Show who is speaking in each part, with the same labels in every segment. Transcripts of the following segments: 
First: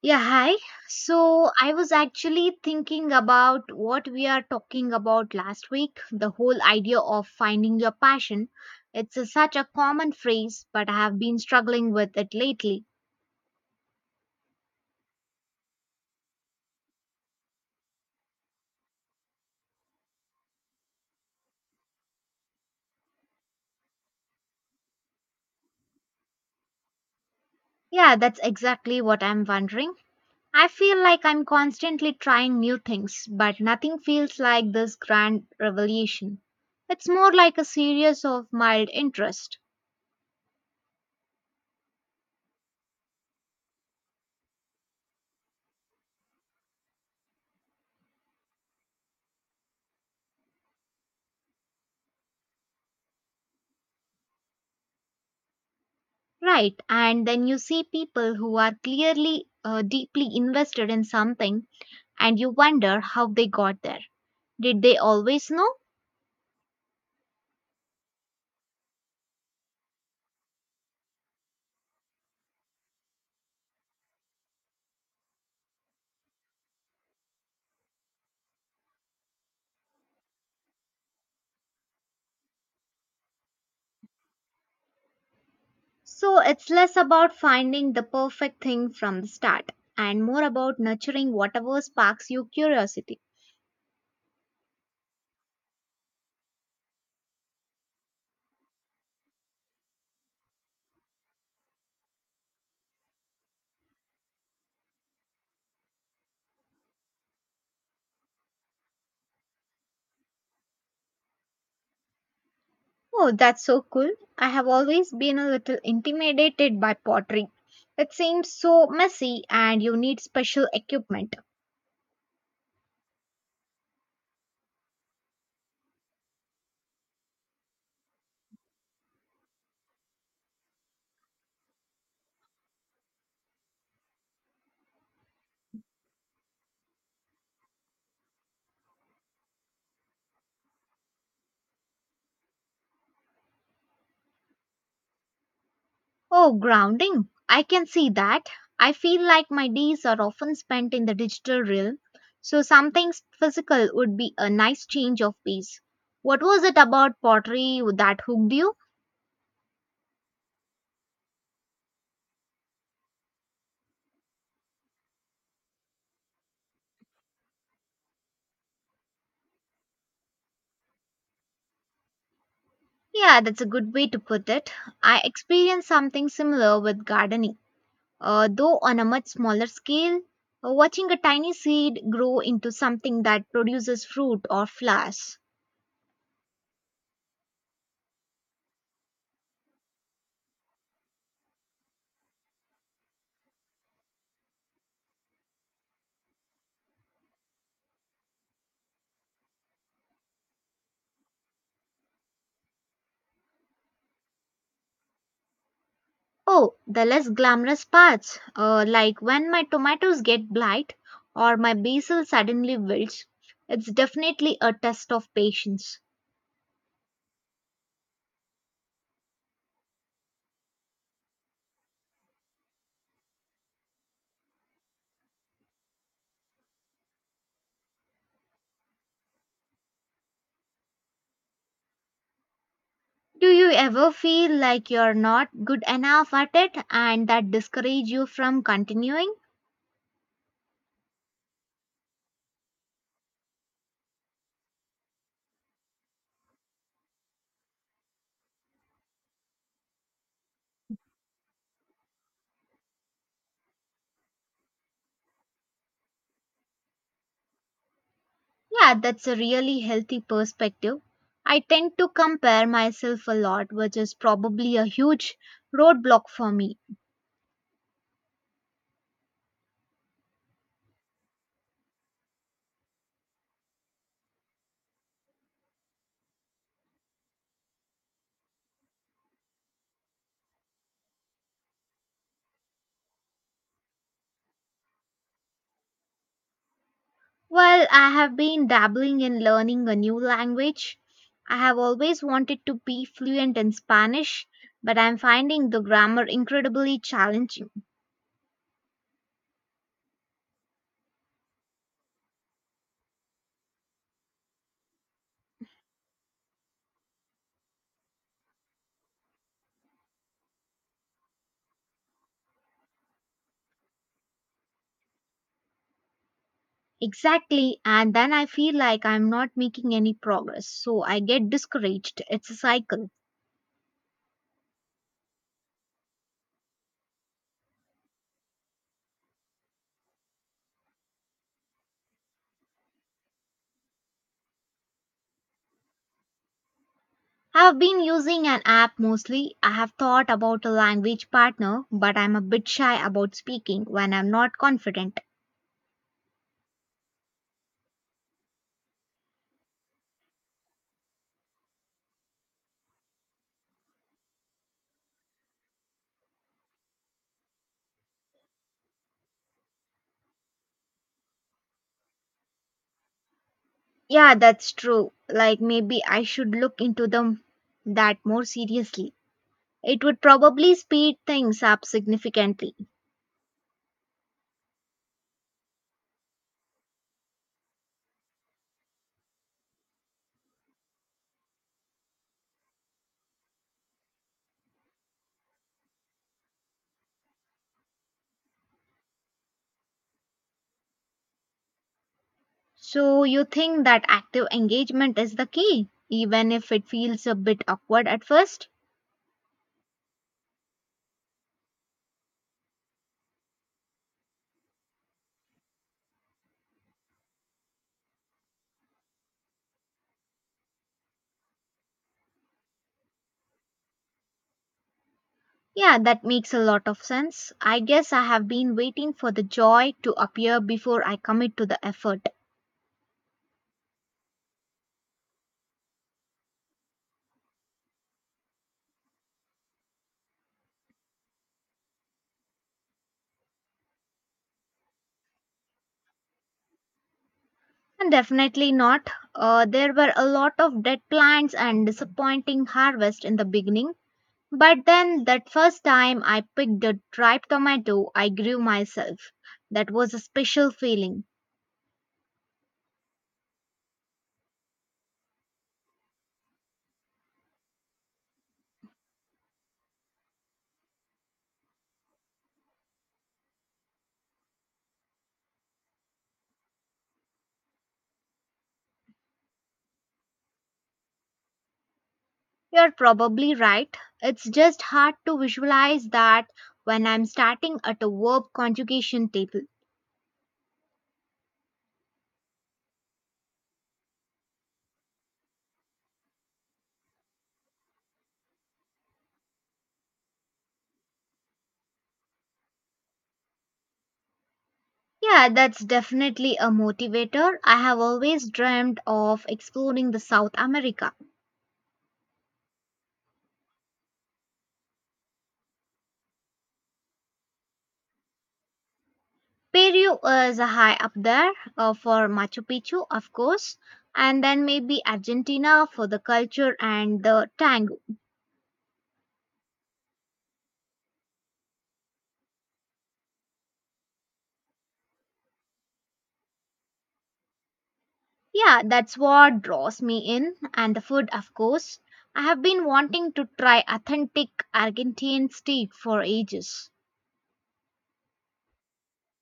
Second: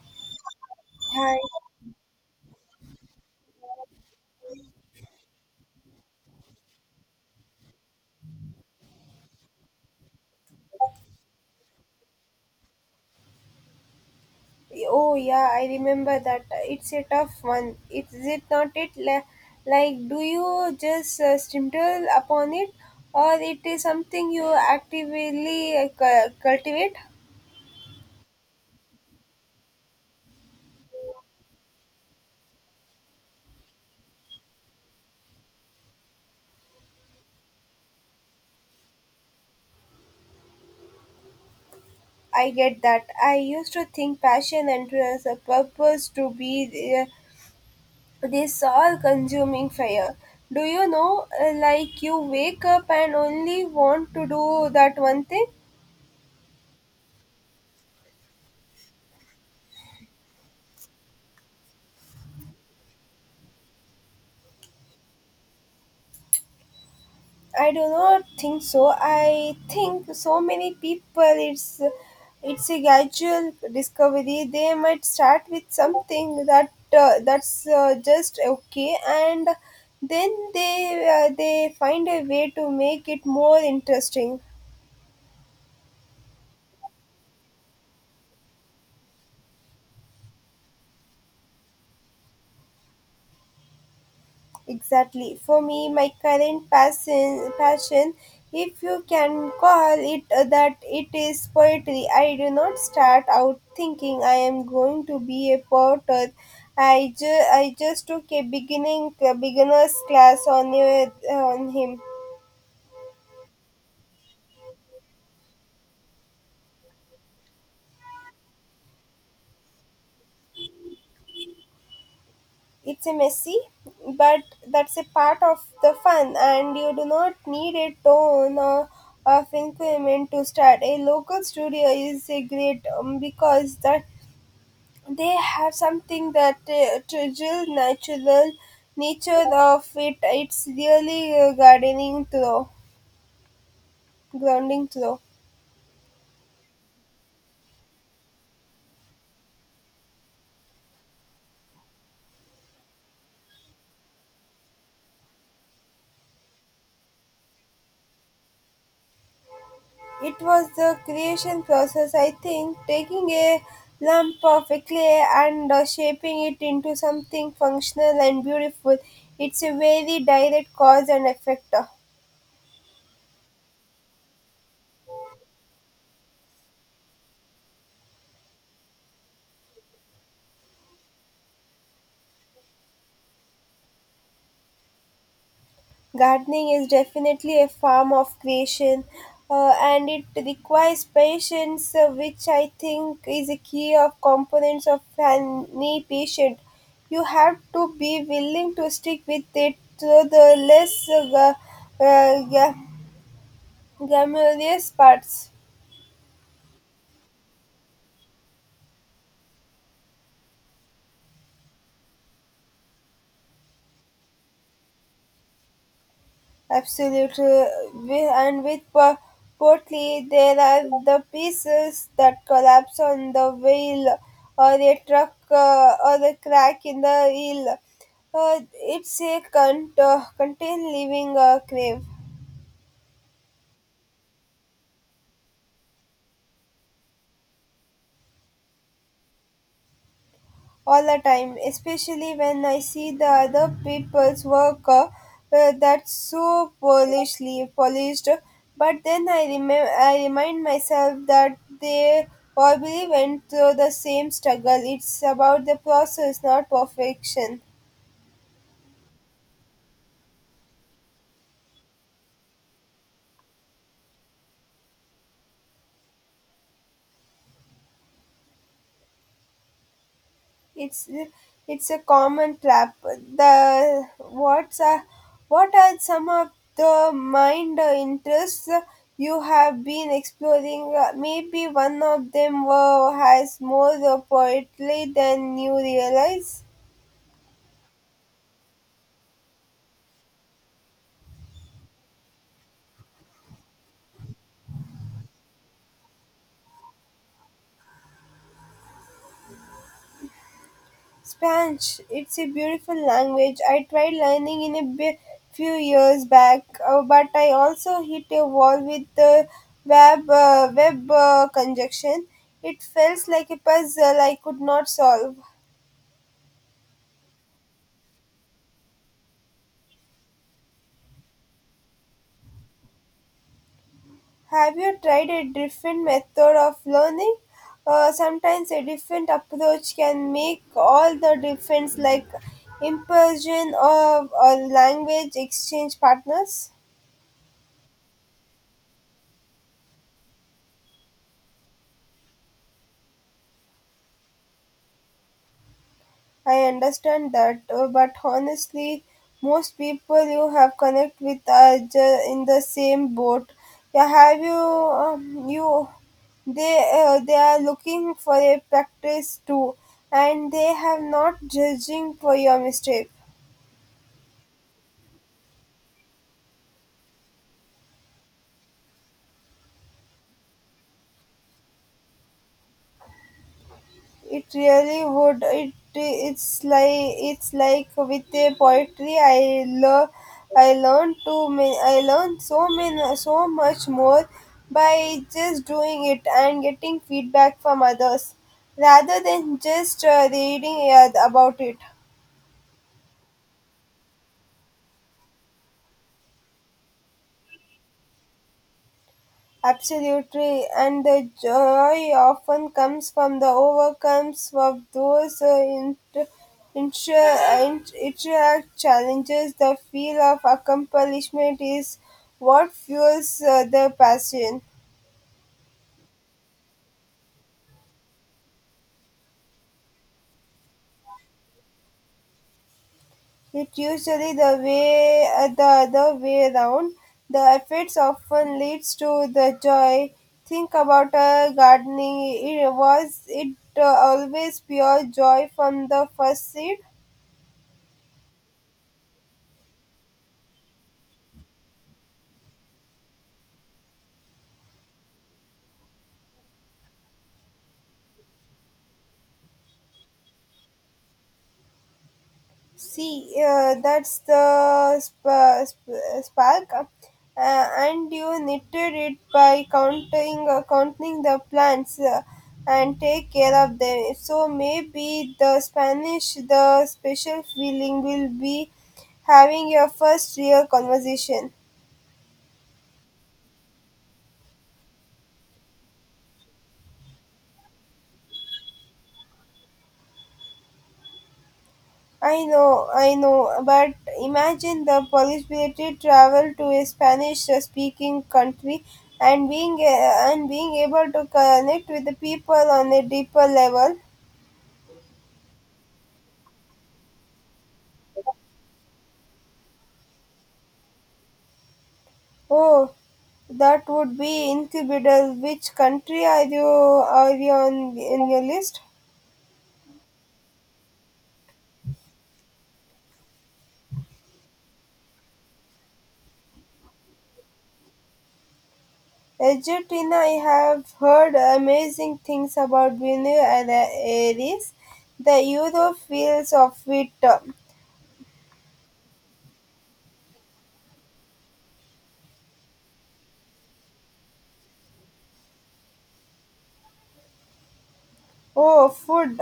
Speaker 1: Yeah, hi.
Speaker 2: Hi.
Speaker 1: So I was actually thinking about what we are talking about last week, the whole idea of finding your passion. It's a, such a common phrase, but I have been struggling with it lately.
Speaker 2: Oh yeah, I remember that. It's a tough one. It is it not? Like do you just stumble upon it, or it is something you actively cultivate?
Speaker 1: Yeah, that's exactly what I'm wondering. I feel like I'm constantly trying new things, but nothing feels like this grand revelation. It's more like a series of mild interest.
Speaker 2: I get that. I used to think passion and purpose to be uh, this all-consuming fire. Do you know? Like you wake up and only want to do that one thing.
Speaker 1: Right. And then you see people who are clearly deeply invested in something and you wonder how they got there. Did they always know?
Speaker 2: I do not think so. I think so many people it's it's a gradual discovery. They might start with something that's just okay, and then they find a way to make it more interesting.
Speaker 1: So it's less about finding the perfect thing from the start and more about nurturing whatever sparks your curiosity.
Speaker 2: Exactly. For me, my current passion, if you can call it that, it is poetry. I do not start out thinking I am going to be a poet. I just took a beginner's class on him.
Speaker 1: Oh, that's so cool. I have always been a little intimidated by pottery. It seems so messy and you need special equipment.
Speaker 2: It's a messy, but that's a part of the fun, and you do not need a ton or of increment to start. A local studio is a great because that they have something that trivial natural nature of it it's really gardening through grounding through.
Speaker 1: Oh, grounding. I can see that. I feel like my days are often spent in the digital realm, so something physical would be a nice change of pace. What was it about pottery that hooked you?
Speaker 2: It was the creation process. I think taking a lump of a clay and shaping it into something functional and beautiful. It's a very direct cause and effect.
Speaker 1: Yeah, that's a good way to put it. I experienced something similar with gardening, though on a much smaller scale. Watching a tiny seed grow into something that produces fruit or flowers.
Speaker 2: Gardening is definitely a form of creation, and it requires patience, which I think is a key of components of any patient. You have to be willing to stick with it through the less glamorous parts.
Speaker 1: Oh, the less glamorous parts, like when my tomatoes get blight or my basil suddenly wilts, it's definitely a test of patience.
Speaker 2: Absolutely, and with Portly, there are the pieces that collapse on the wheel, or a truck, or a crack in the wheel. It's a contain living crave.
Speaker 1: Do you ever feel like you're not good enough at it and that discourage you from continuing?
Speaker 2: All the time, especially when I see the other people's work, that's so polishly polished. But then I remind myself that they probably went through the same struggle. It's about the process, not perfection.
Speaker 1: Yeah, that's a really healthy perspective. I tend to compare myself a lot, which is probably a huge roadblock for me.
Speaker 2: it's it's a common trap. What are some of the mind interests you have been exploring? Maybe one of them has more poetry than you realize.
Speaker 1: Well, I have been dabbling in learning a new language. I have always wanted to be fluent in Spanish, but I'm finding the grammar incredibly challenging.
Speaker 2: Spanish, it's a beautiful language. I tried learning in few years back, but I also hit a wall with the web conjunction. It felt like a puzzle I could not solve.
Speaker 1: Exactly, and then I feel like I'm not making any progress, so I get discouraged. It's a cycle.
Speaker 2: Have you tried a different method of learning? Sometimes a different approach can make all the difference, like immersion of a language exchange partners.
Speaker 1: I've been using an app mostly. I have thought about a language partner, but I'm a bit shy about speaking when I'm not confident.
Speaker 2: I understand that, but honestly, most people you have connect with are in the same boat. Yeah, have you you they are looking for a practice too, and they have not judging for your mistake.
Speaker 1: Yeah, that's true. Like maybe I should look into them that more seriously. It would probably speed things up significantly.
Speaker 2: It really would. It's like with the poetry. I love. I learned so much more by just doing it and getting feedback from others rather than just reading about it.
Speaker 1: So, you think that active engagement is the key, even if it feels a bit awkward at first?
Speaker 2: Absolutely, and the joy often comes from the overcomes of those inter- interact challenges. The feel of accomplishment is what fuels the passion.
Speaker 1: Yeah, that makes a lot of sense. I guess I have been waiting for the joy to appear before I commit to the effort.
Speaker 2: It usually the way, the other way around. The efforts often leads to the joy. Think about gardening. It was it always pure joy from the first seed.
Speaker 1: And definitely not. There were a lot of dead plants and disappointing harvest in the beginning. But then, that first time I picked a ripe tomato, I grew myself. That was a special feeling.
Speaker 2: See, that's the spark, and you knitted it by counting the plants, and take care of them. So maybe the Spanish, the special feeling will be having your first real conversation.
Speaker 1: You're probably right. It's just hard to visualize that when I'm starting at a verb conjugation table.
Speaker 2: I know, but imagine the possibility travel to a Spanish-speaking country and being able to connect with the people on a deeper level.
Speaker 1: Yeah, that's definitely a motivator. I have always dreamed of exploring the South America.
Speaker 2: Oh, that would be incredible. Which country are you on in your list?
Speaker 1: Peru is high up there for Machu Picchu, of course, and then maybe Argentina for the culture and the tango.
Speaker 2: Argentina, I have heard amazing things about Buenos Aires. The euro feels of it.
Speaker 1: Yeah, that's what draws me in, and the food, of course. I have been wanting to try authentic Argentine street for ages.
Speaker 2: Oh, food.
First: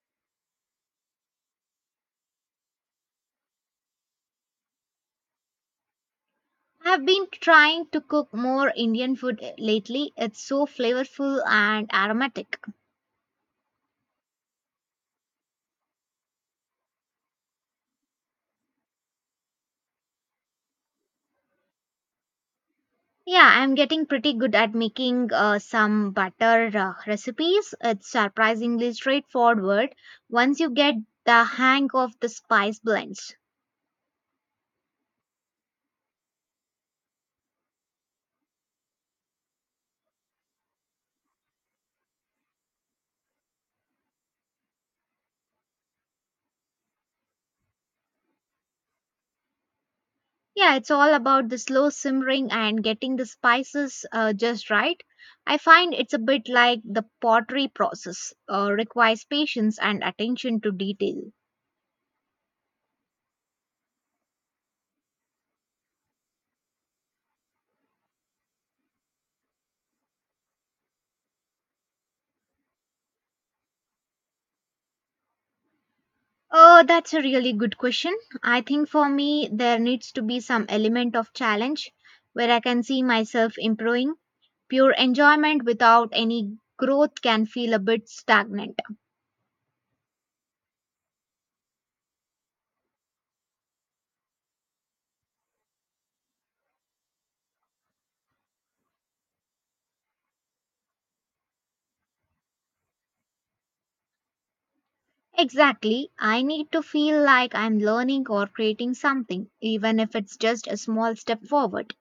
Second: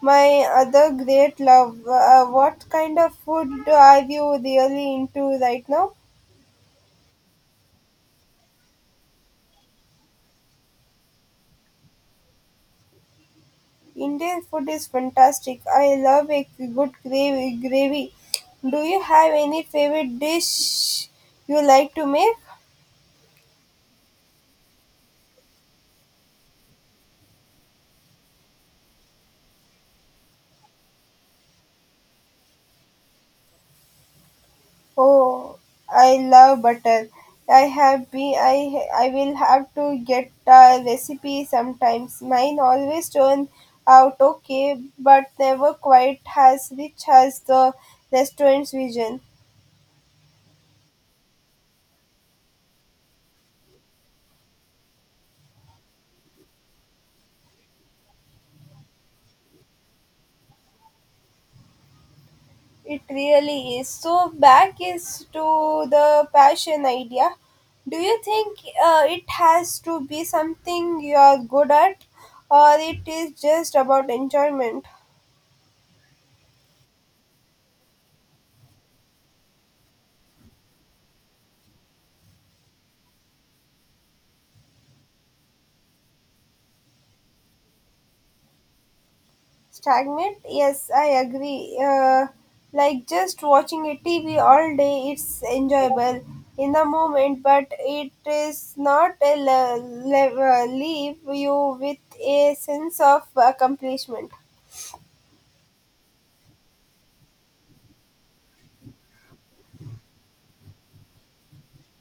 Speaker 2: My other great love. What kind of food are you really into right now?
Speaker 1: I have been trying to cook more Indian food lately. It's so flavorful and aromatic.
Speaker 2: Indian food is fantastic. I love a good gravy. Do you have any favorite dish you like to make?
Speaker 1: Yeah, I'm getting pretty good at making some butter recipes. It's surprisingly straightforward once you get the hang of the spice blends.
Speaker 2: Oh, I love butter. I will have to get a recipe sometimes. Mine always turn out okay, but never quite as rich as the restaurant's vision.
Speaker 1: Yeah, it's all about the slow simmering and getting the spices just right. I find it's a bit like the pottery process, requires patience and attention to detail.
Speaker 2: It really is. So back is to the passion idea. Do you think it has to be something you are good at, or it is just about enjoyment?
Speaker 1: Oh, that's a really good question. I think for me, there needs to be some element of challenge where I can see myself improving. Pure enjoyment without any growth can feel a bit stagnant.
Speaker 2: Stagnant? Yes, I agree. Like just watching a TV all day, it's enjoyable in the moment, but it is not a leave you with a sense of accomplishment.
Speaker 1: Exactly. I need to feel like I'm learning or creating something, even if it's just a small step forward.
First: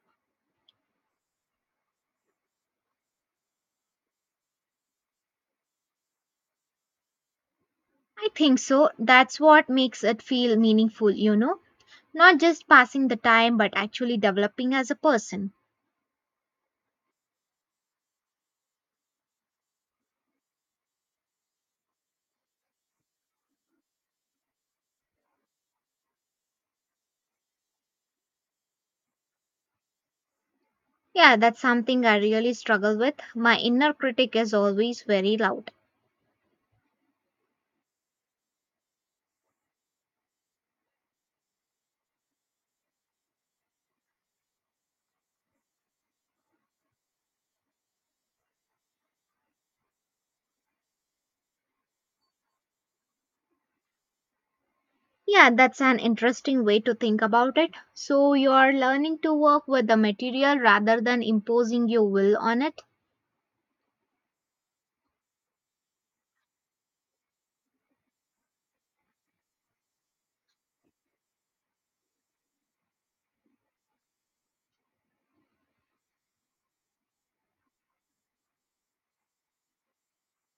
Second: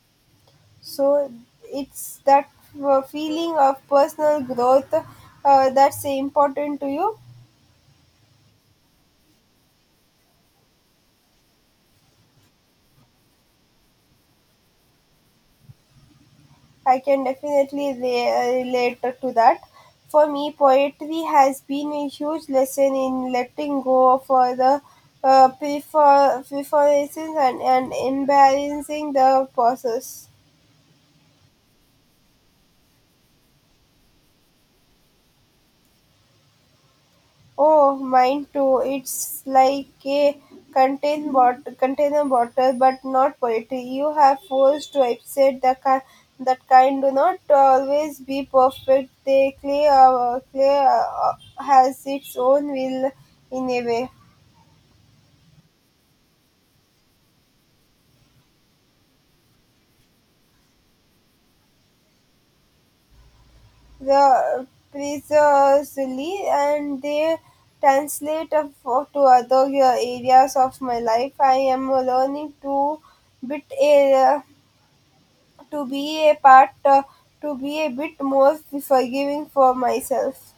Speaker 2: So it's that feeling of personal growth, that's important to you.
Speaker 1: I think so. That's what makes it feel meaningful, you know, not just passing the time, but actually developing as a person.
Speaker 2: I can definitely relate to that. For me, poetry has been a huge lesson in letting go for the preferences, and embarrassing the process.
Speaker 1: Yeah, that's something I really struggle with. My inner critic is always very loud.
Speaker 2: Oh, mine too. It's like a container bottle, but not poetry. You have forced to accept the that kind do not always be perfect. They clay has its own will in a way.
Speaker 1: Yeah, that's an interesting way to think about it. So, you are learning to work with the material rather than imposing your will on it.
Speaker 2: The precisely, and they translate to other areas of my life. I am learning bit a to be a part uh, to be a bit more forgiving for myself.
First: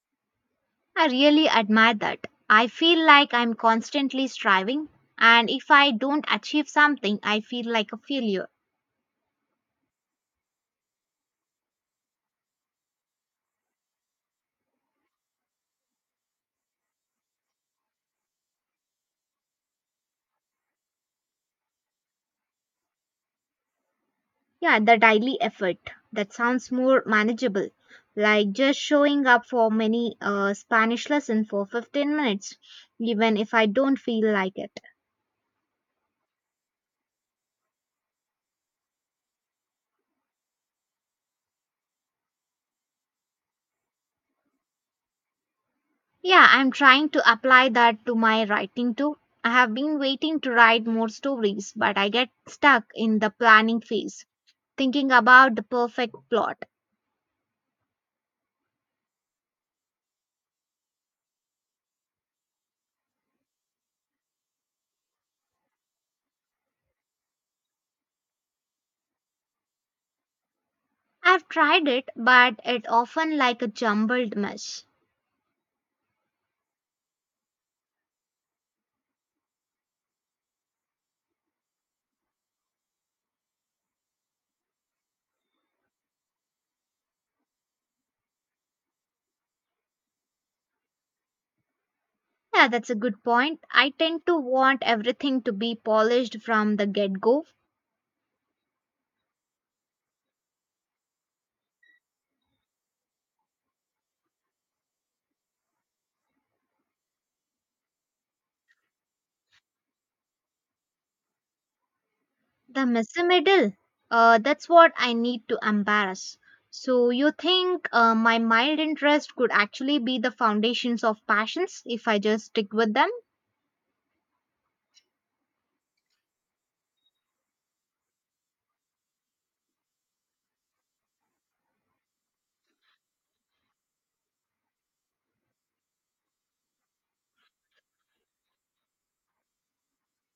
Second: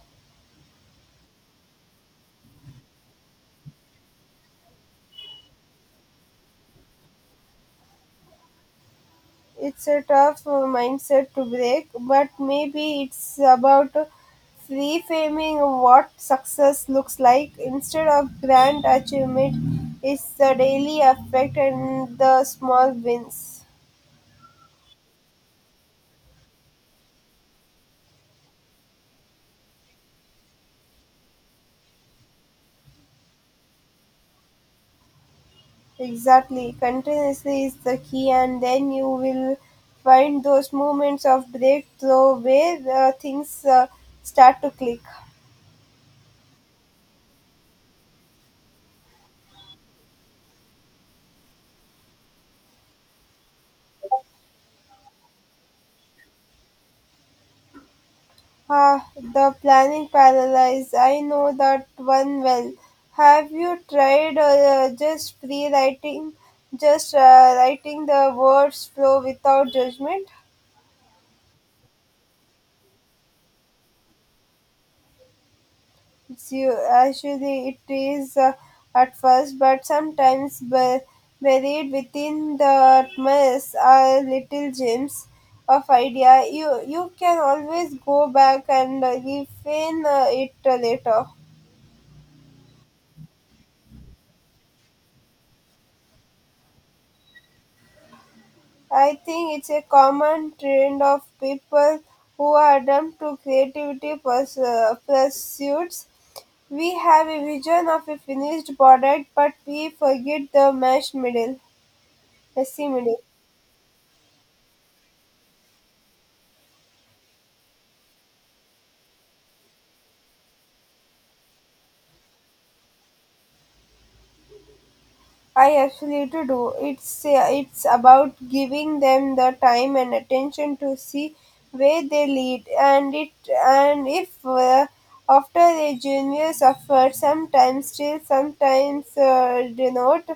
Speaker 1: I really admire that. I feel like I'm constantly striving, and if I don't achieve something, I feel like a failure.
Speaker 2: It's a tough mindset to break, but maybe it's about reframing what success looks like. Instead of grand achievement, it's the daily effect and the small wins.
Speaker 1: Yeah, the daily effort. That sounds more manageable, like just showing up for many Spanish lesson for 15 minutes, even if I don't feel like it.
Speaker 2: Exactly, continuously is the key, and then you will find those moments of breakthrough where things start to click.
Speaker 1: Yeah, I'm trying to apply that to my writing too. I have been waiting to write more stories, but I get stuck in the planning phase, thinking about the perfect plot.
Speaker 2: Ah, the planning paralysis. I know that one well. Have you tried just free writing, just writing the words flow without judgment?
Speaker 1: I've tried it, but it often like a jumbled mess.
Speaker 2: It's you, actually, it is at first, but sometimes buried within the mess are little gems of idea. You can always go back and refine it later.
Speaker 1: Yeah, that's a good point. I tend to want everything to be polished from the get go.
Speaker 2: I think it's a common trend of people who are drawn to creativity pursuits. We have a vision of a finished product, but we forget the mesh middle,
Speaker 1: The
Speaker 2: messy middle.
Speaker 1: messy middle, that's what I need to embarrass. So, you think my mild interest could actually be the foundations of passions if I just stick with them?
Speaker 2: I absolutely do. It's about giving them the time and attention to see where they lead, and it and if, after a genius effort, sometimes denote,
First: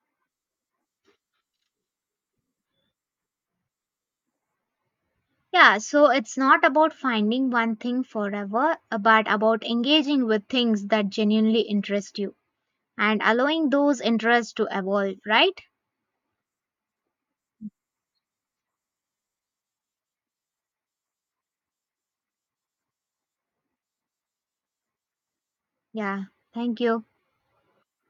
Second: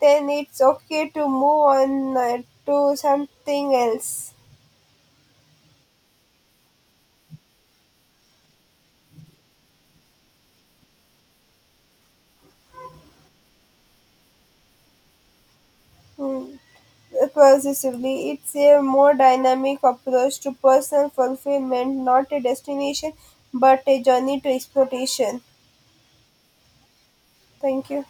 Speaker 2: then it's okay to move on to something else.
Speaker 1: Yeah, so it's not about finding one thing forever, but about engaging with things that genuinely interest you and allowing those interests to evolve, right?
Speaker 2: Hmm. Possessively, it's a more dynamic approach to personal fulfillment, not a destination, but a journey to exploration.
Speaker 1: Yeah, thank you.
Speaker 2: Thank you.